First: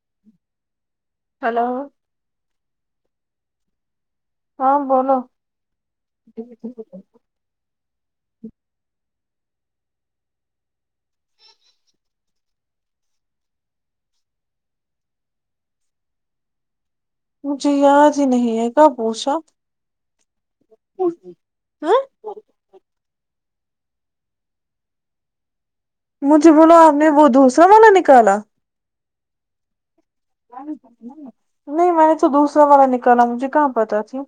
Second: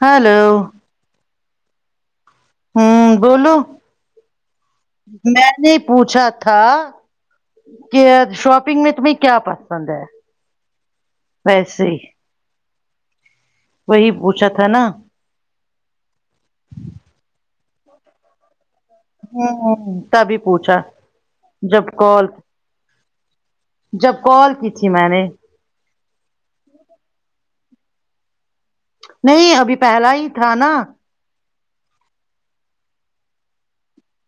hello hello ہوں بولو ہاں بولو میں نے پوچھا تھا کہ شاپنگ میں تمہیں کیا پسند ہے ویسے ہی وہی پوچھا تھا نا مجھے یاد ہی نہیں ہے کب پوچھا ت بھی پوچھا جب ہاں کال جب کال کی تھی میں نے مجھے بولو آپ نے وہ دوسرا والا نکالا نہیں ابھی پہلا ہی تھا نا نہیں میں نے تو دوسرا والا نکالا مجھے کہاں پتاہ تھی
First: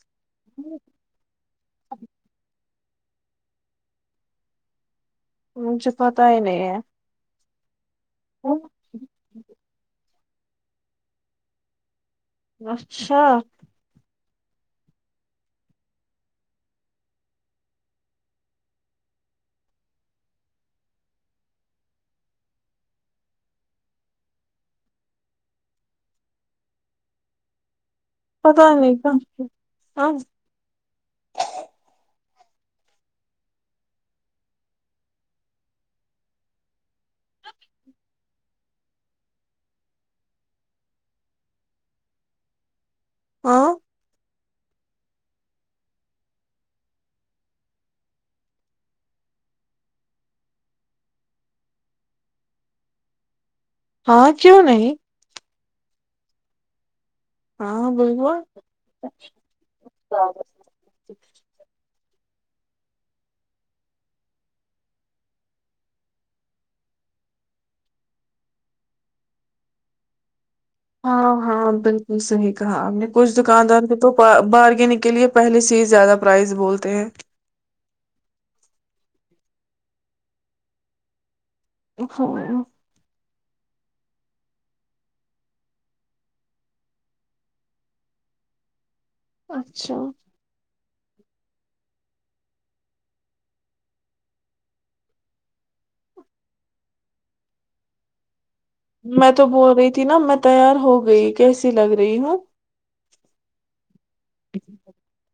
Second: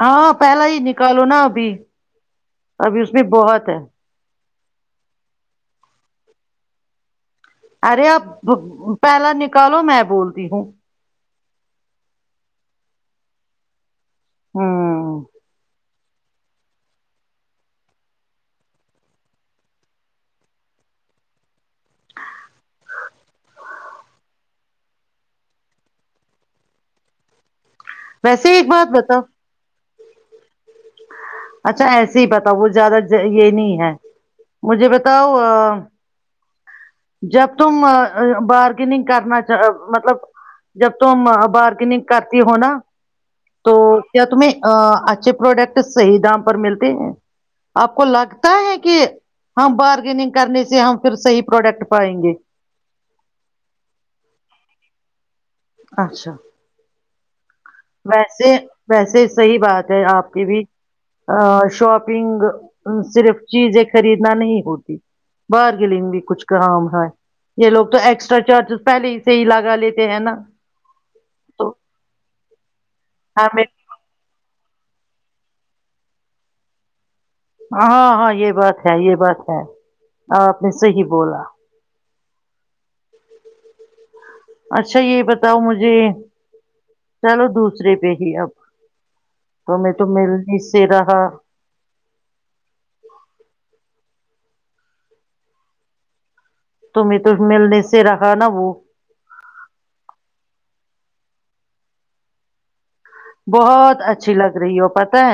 ہاں پہلا ہی نکالو نا ابھی ابھی اس میں بہت ہے مجھے پتہ ہی نہیں ہے ارے اب پہلا نکالو میں بول پ ہوں اچھا ہاں ویسے ہی ایک پتا بات نہیں بتاؤ ہاں اچھا ایسے ہی بتاؤ وہ زیادہ یہ نہیں ہے مجھے بتاؤ جب تم بارگیننگ کرنا چ مطلب جب تم بارگیننگ کرتی ہو نا ہاں تو کیا تمیں اچھے پروڈکٹ صحیح دام پر ملتے ہیں آپ کو لگتا ہے کہ ہم بارگیننگ کرنے سے ہم پھر صحیح پروڈکٹ پائیں گے ہاں کیوں نہیں اچھا ہاں بالکل ویسے ویسے صحی بات ہے آپ کی بھی شاپ شگ صرف چیزیں خریدنا نہیں ہوتی بارگیننگ بھی کچھ کام ہے یہ لوگ تو ایکسٹرا چارجز پہلے ہی سے ہی لگا لیتے ہیں نا ہاں ہاں تو بالکل صحی کہاں ہم نے کچھ ہمیں دکاندار کو تو بارگینگ کے لیے پہلے سے ہی زیادہ پرائز بولتے ہیں ہاں ہاں یہ بات ہے یہ بات ہے آپ نے صحی بولا ہو اچھا یہ بتاؤ مجھے چلو دوسرے پہ ہی اب تو میں اچھا تو مل چید ہا تمیں تو ملنے سے رکھا نا وہ میں تو بول رہی تھی نا میں تیار ہو گئی کیسی لگ رہی ہوں بہت اچھا اچھی لگ رہی ہو پت ہے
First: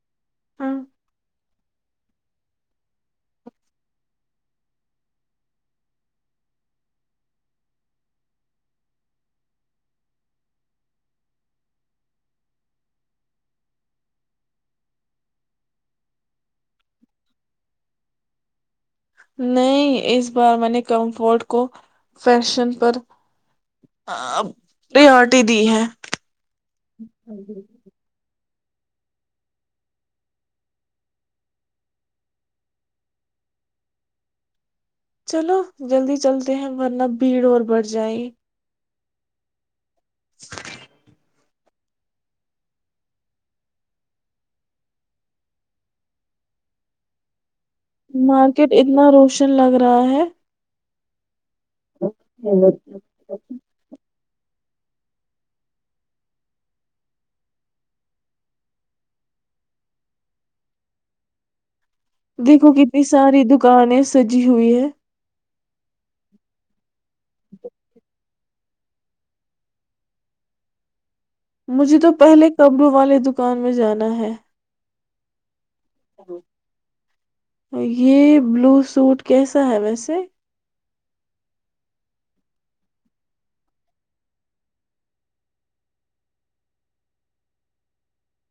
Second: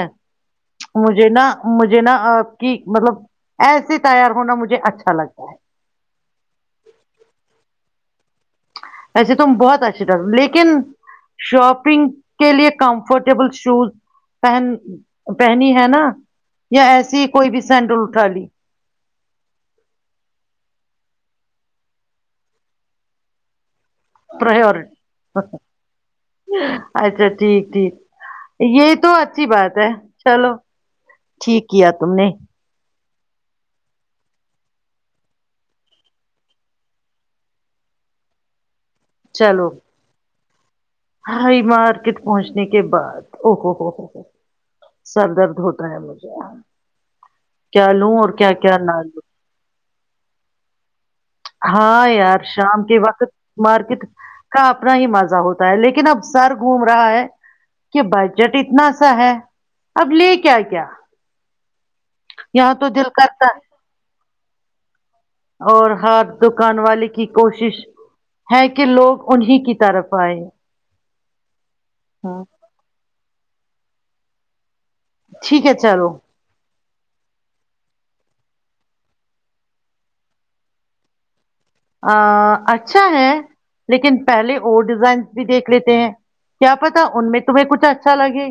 ہاں مجھے نا مجھے نا کہ مطلب ایسے تیار ہونا مجھے اچھا لگتا ہے ایسے تم بہت اچھا ڈال لیکن شاپنگ کے لیے کمفرٹیبل شوز پہن پہنی ہے نا یا ایسی ہی کوئی بھی سینڈل اٹھا لی نہیں اس بار میں نے کمفورٹ کو فیشن پر پرورٹی پریورٹی دی ہے اچھا ٹھیک ٹھیک یہ تو اچھی بات ہے چلو ٹھیک کیا تم نے چلو جلدی چلتے ہیں ورنہ بھیڑ اور بڑھ جائے چلو السلام علیکم محترم ہائی مارکیٹ پہنچنے کے بعد او ہوو ہو ہو ہو سر درد ہوتا ہے مجھے کیا لوں اور کیا مارکیٹ کیا نہ اتنا لوں روشن لگ رہا ہے ہاں یار شام کے وقت مارکیٹ کا اپنا ہی مزہ ہوتا ہے لیکن اب سر گھوم رہا ہے کہ بججٹ اتنا سا ہے اب لے کیا کیا دیکھو یہاں تو کتنی دل ساری کرتا دکانیں سجی ہوئی ہیں ہار دکان والی کی کوشش ہیں کہ لوگ انہیں کی طرف آئے مجھے تو پہلے قبروں والے دک دکان میں جانا ہے ٹھیک ہے چلو یہ بلو سوٹ کیسا ہے ویسے ا اچھا ہے لیکن پہلے وہ ڈیزائن بھی دیکھ لیتے ہیں کیا پتا ان میں تمہیں کچھ اچھا لگے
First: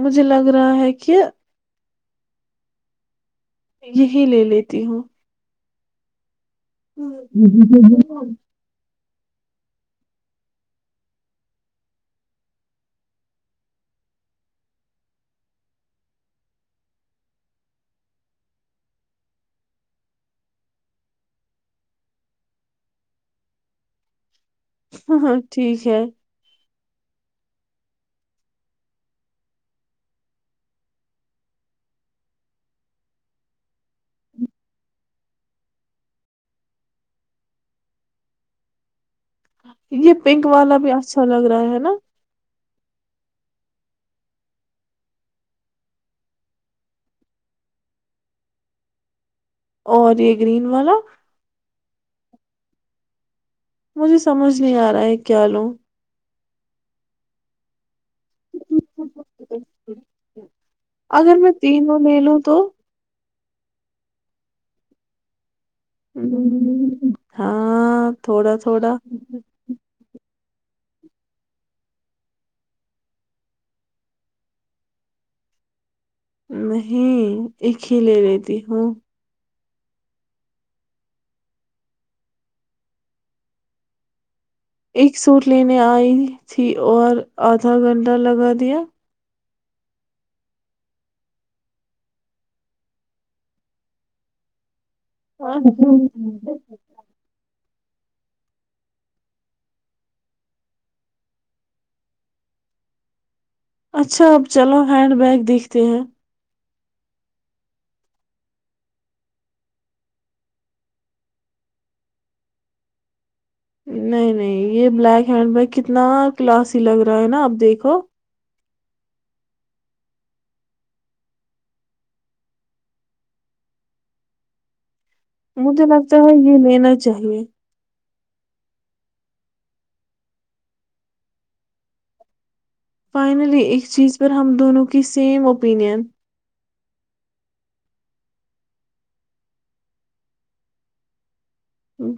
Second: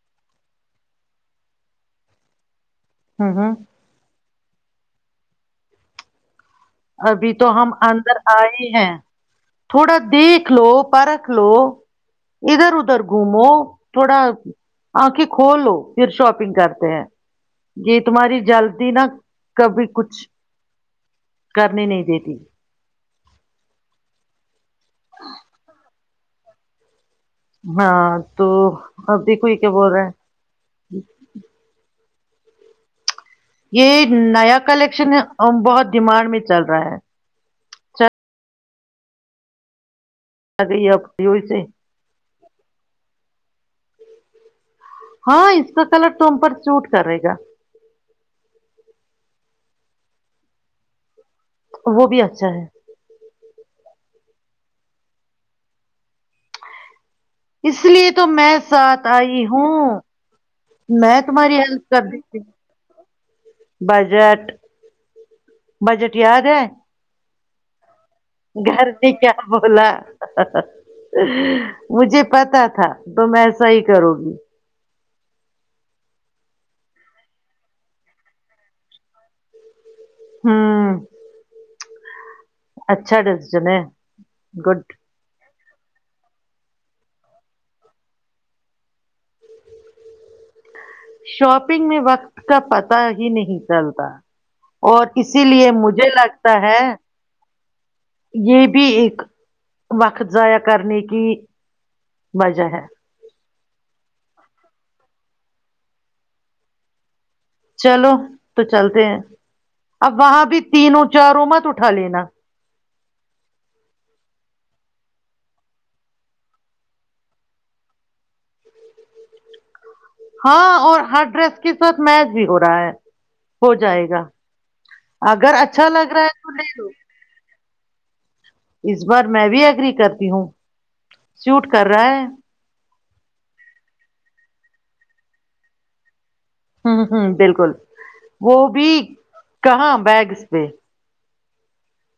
مجھے لگ رہا ہے کہ ہاں ہاں ہی لے لیتی ہوں ابھی تو ہم اندر آئے ہیں تھوڑا دیکھ لو پرکھ لو ادھر ادھر گھومو تھوڑا آنکھیں کھ لو پھر شاپنگ کرتے ہیں یہ تمہاری جلدی نہا کبھی کچھ کرنی نہیں دیتی ہاں ہاں ٹھیک ہے ہاں تو اب بھی کوئی کیا بول رہے ہیں یہ نیا کلیکشن ہے بہت ڈمانڈ میں چل رہا ہے [unintelligible] یہ پنک اگر والا بھی یہ اب اچھا یو لگ سے رہا ہے نا ہاں اس کا کلر توم پر سوٹ کرے گا اور یہ گرین والا وہ بھی اچھا ہے مجھے سمجھ نہیں آ رہا ہے کیا لوں اس لیے تو میں ساتھ آئی ہوں میں اگر تمہاری ہیلپ تینوں کر لے دیتی لوں ہ تو بجٹ بجٹ یاد ہے [unintelligible] ہاں تھوڑا گھر تھوڑا سے کیا بولا مجھے پتا تھا تو ایسا ہی کرو گی نہیں ایک ہی لے لیتی ہوں ہاں اچھا ڈس ج میں ایک سور لینے آئی تھی اور آدھا گھنٹہ لگا دیا شاپنگ میں وقت کا پتہ ہی نہیں چلتا اور اسی لیے مجھے لگتا ہے یہ بھی ایک وقت ضائع کرنے کی وجہ ہے اچھا اپ چلو ہینڈ بیگ دیکھتے ہیں چلو تو چلتے ہیں اب وہاں بھی تینوں چار ا مت اٹھا لینا نہیں نہیں یہ بلیک ہینڈ و کتنا کلاسی لگ رہا ہے نا اپ دیکھو ہاں اور ہر ڈریس کے ساتھ میچ بھی ہو رہا ہے ہو جائے گا اگر مجھے اچھا لگ لگتا رہا ہے تو یہ لے لو لینا چاہیے ب میں بھی ایگری کرتی ہوں سوٹ کر رہا ہے فائنلی اس چیز پر ہم دونوں کی سیم اوپینین ہ ہوں بالکل وہ بھی کہاں بیگ اس پہ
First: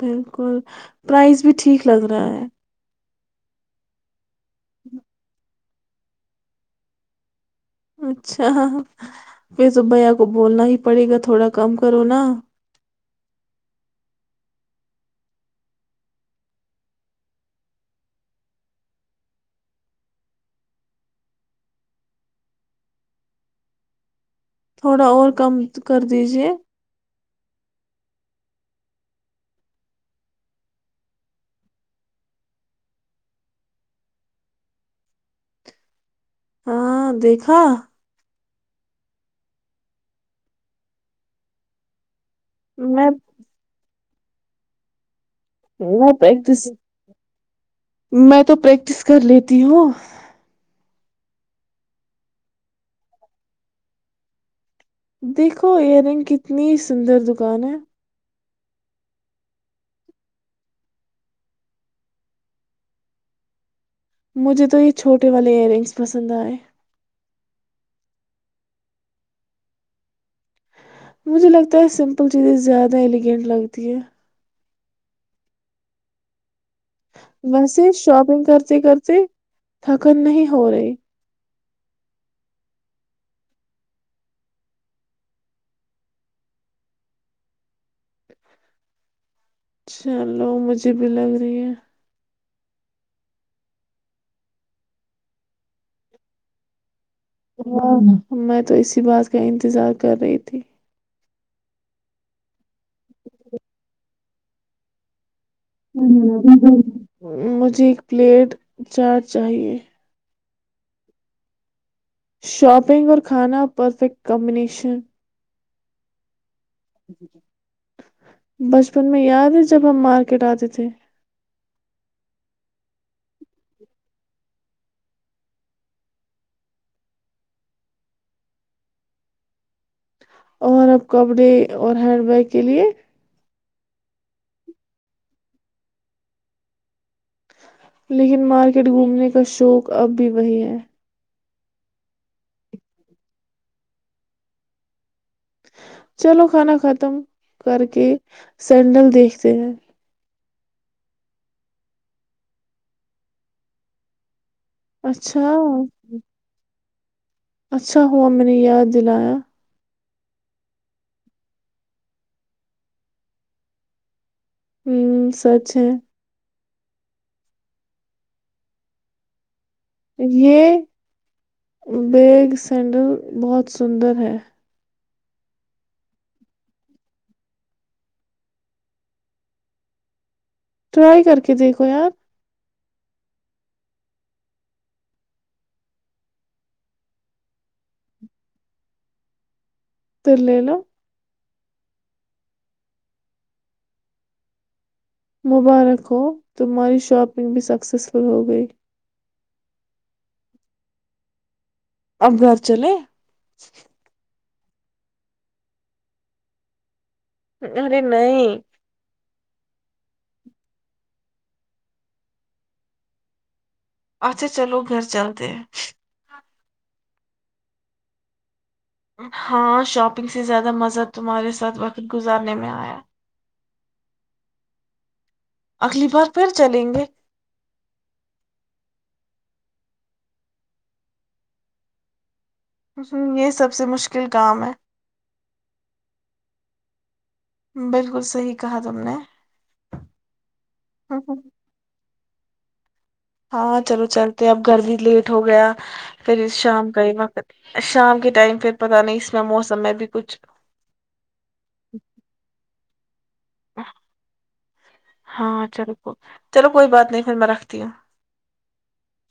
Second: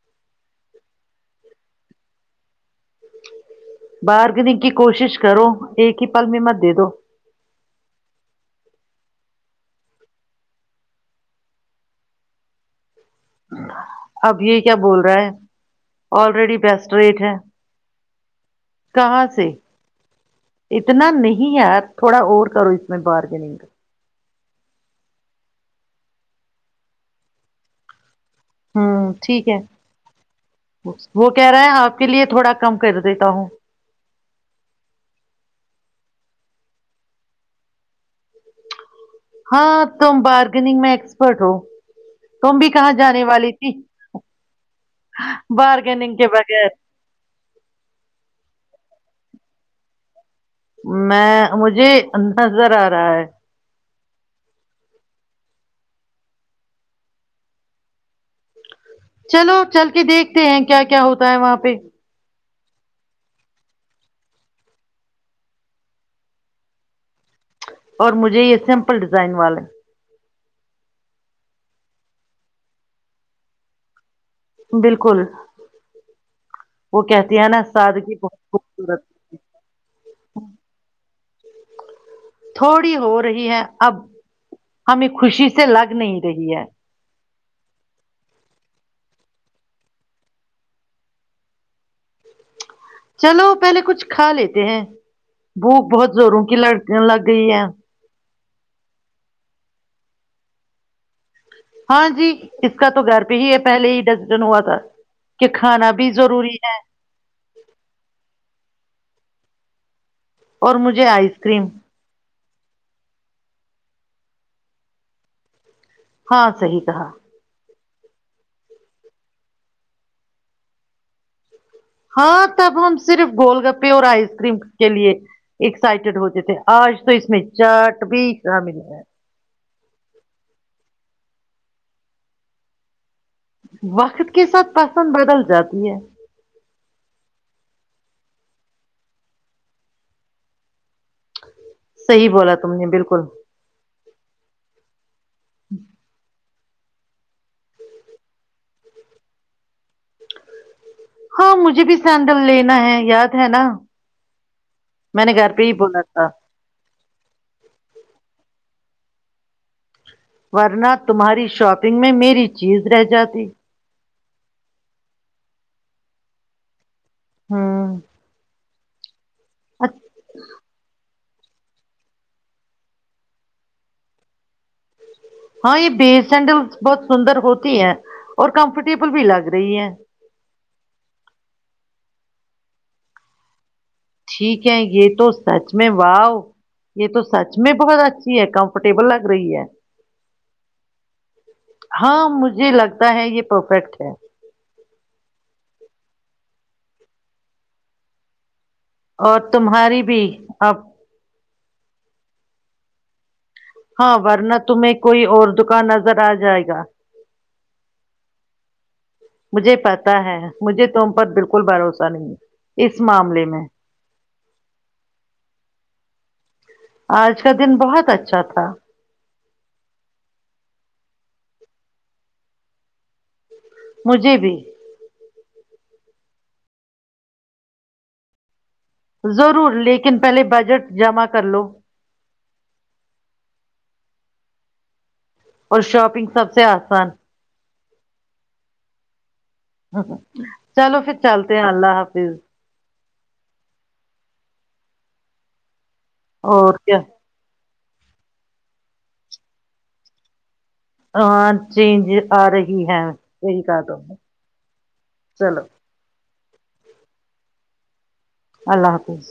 بالکل پرائز بھی ٹھیک لگ رہا ہے باہر کے د کی کوشش کرو ایک ہی پل م مدے دو اچھا پھر تو بھیا کو بولنا ہی پڑے گا تھوڑا کم کرو نا اب یہ کیا بول رہا ہے آلریڈی بیسٹ ریٹ ہے کہاں سے اتنا نہیں ہے تھوڑا اور کرو اس میں بارگننگ تھوڑا اور کم کر دیجے ہوں ٹھیک ہے وہ کہہ رہا ہیں آپ کے لیے تھوڑا کم کر دیتا ہوں ہاں دیکھا ہاں تم بارگگ میں ایکسپرٹ ہو تم بھی کہاں میں جانے والی تھی بارگیننگ کے پریکٹس بغیر میں تو پریک پٹس کر لیتی ہو میں مجھے نظر آ رہا ہے دیکھو ایئر رنگ کتنی سندر دکان ہے چلو چل کے دیکھتے ہیں کیا کیا ہوتا ہے وہاں پہ مجھے تو یہ چھوٹے والے ائیر رنگز پسند آئے اور مجھے یہ سمپل ڈیزائن والے مجھے لگتا ہے سمپل چیزیں زیادہ ایلیگینٹ لگتی ہیں بالکل وہ کہتی ہے نا ویسے سادگی بہت شاپنگ کرتے خوبصورت کرتے تھکن نہیں ہو رہے تھوڑی ہو رہی ہے اب ہمیں خوشی سے لگ نہیں رہی ہے چلو مجھے بھی لگ رہی ہے چلو پہلے کچھ کھا لیتے ہیں بھوک بہت زوروں کی لڑک لگ گئی ہے ہ میں تو اسی بات کا انتظار کر رہی تھی ہاں جی اس کا تو گھر پہ ہی ہے پہلے ہی ڈ جن ہوا تھا کہ کھانا بھی ضروری ہے مجھے ایک پلیٹ چار چاہیے اور مجھے آئس کریم شاپنگ اور کھانا پرفیکٹ کمبینیشن ہاں صحی کہا بچپن میں یاد ہے جب ہم مارکیٹ آتے تھے ہاں تب ہم صرف گول گپے اور آئس کریم کے لیے ایکسائٹیڈ ہوتے تھے آج تو اس میں چاٹ بھی شامل ہے اور اب کپڑے اور ہینڈ بیگ کے لیے وقت کے ساتھ پسند بدل جاتی ہے لیکن مارکیٹ گھومنے کا شوق اب بھی وہی ہے صحی بولا تم نے بالکل چلو کھانا ختم کر کے سینڈل دیکھتے ہیں ہاں مجھے بھی سینڈل لینا ہے یاد ہے نا میں نے اچھا گھر پہ ہی بولا تھا اچھا ہوا میں نے یاد دلایا ورنہ تمہاری شاپنگ میں میری چیز رہ جاتی ہوں سچ ہے ہاں یہ بیگ سینڈل بہت سندر ہے ہاں یہ بی سینڈل بہت سندر ہوتی ہے اور کمفرٹیبل بھی لگ رہی ہے ٹرائی کر کے دیکھو یار ٹھیک ہے یہ تو سچ میں واؤ یہ تو سچ میں بہت اچھی ہے کمفرٹیبل لگ رہی ہے ترل ل ہاں مجھے لگتا ہے یہ پرفیکٹ ہے مبارک ہو تمہاری شاپنگ بھی سکسیزفل ہو گئی اور تمہاری بھی اب اب گھر چلے ہاں ورنت تمہیں کوئی اور دکان نظر آ جائے گا ارے نہیں مجھے پتا ہے مجھے تم پر بالکل بھروسہ نہیں اس معاملے میں اچھا چلو گھر چلتے ہیں آج کا دن بہت اچھا تھا ہاں شاپنگ سے زیادہ مزہ تمہارے ساتھ وقت گزارنے میں آیا مجھے بھی اگلی بار پھر چلیں گے ضرور لیکن پہلے بجٹ جمع کر لو یہ سب سے مشکل کام ہے اور شاپنگ سب سے آسان بالکل صحیح کہا تم نے ہ چلو پھر چلتے ہیں اللہ حافظ ہاں چلو چلتے اب گھر بھی لیٹ ہو گیا کرری اور شام کیا کئی وقت شام کے ٹائم پھر پتہ نہیں اس میں موسم میں بھی کچھ ہاں چینج آ رہی ہے یہی کر دا چلو ہاں کو- چلو کوئی بات نہیں پھر میں رکھتی ہوں اللہ حافظ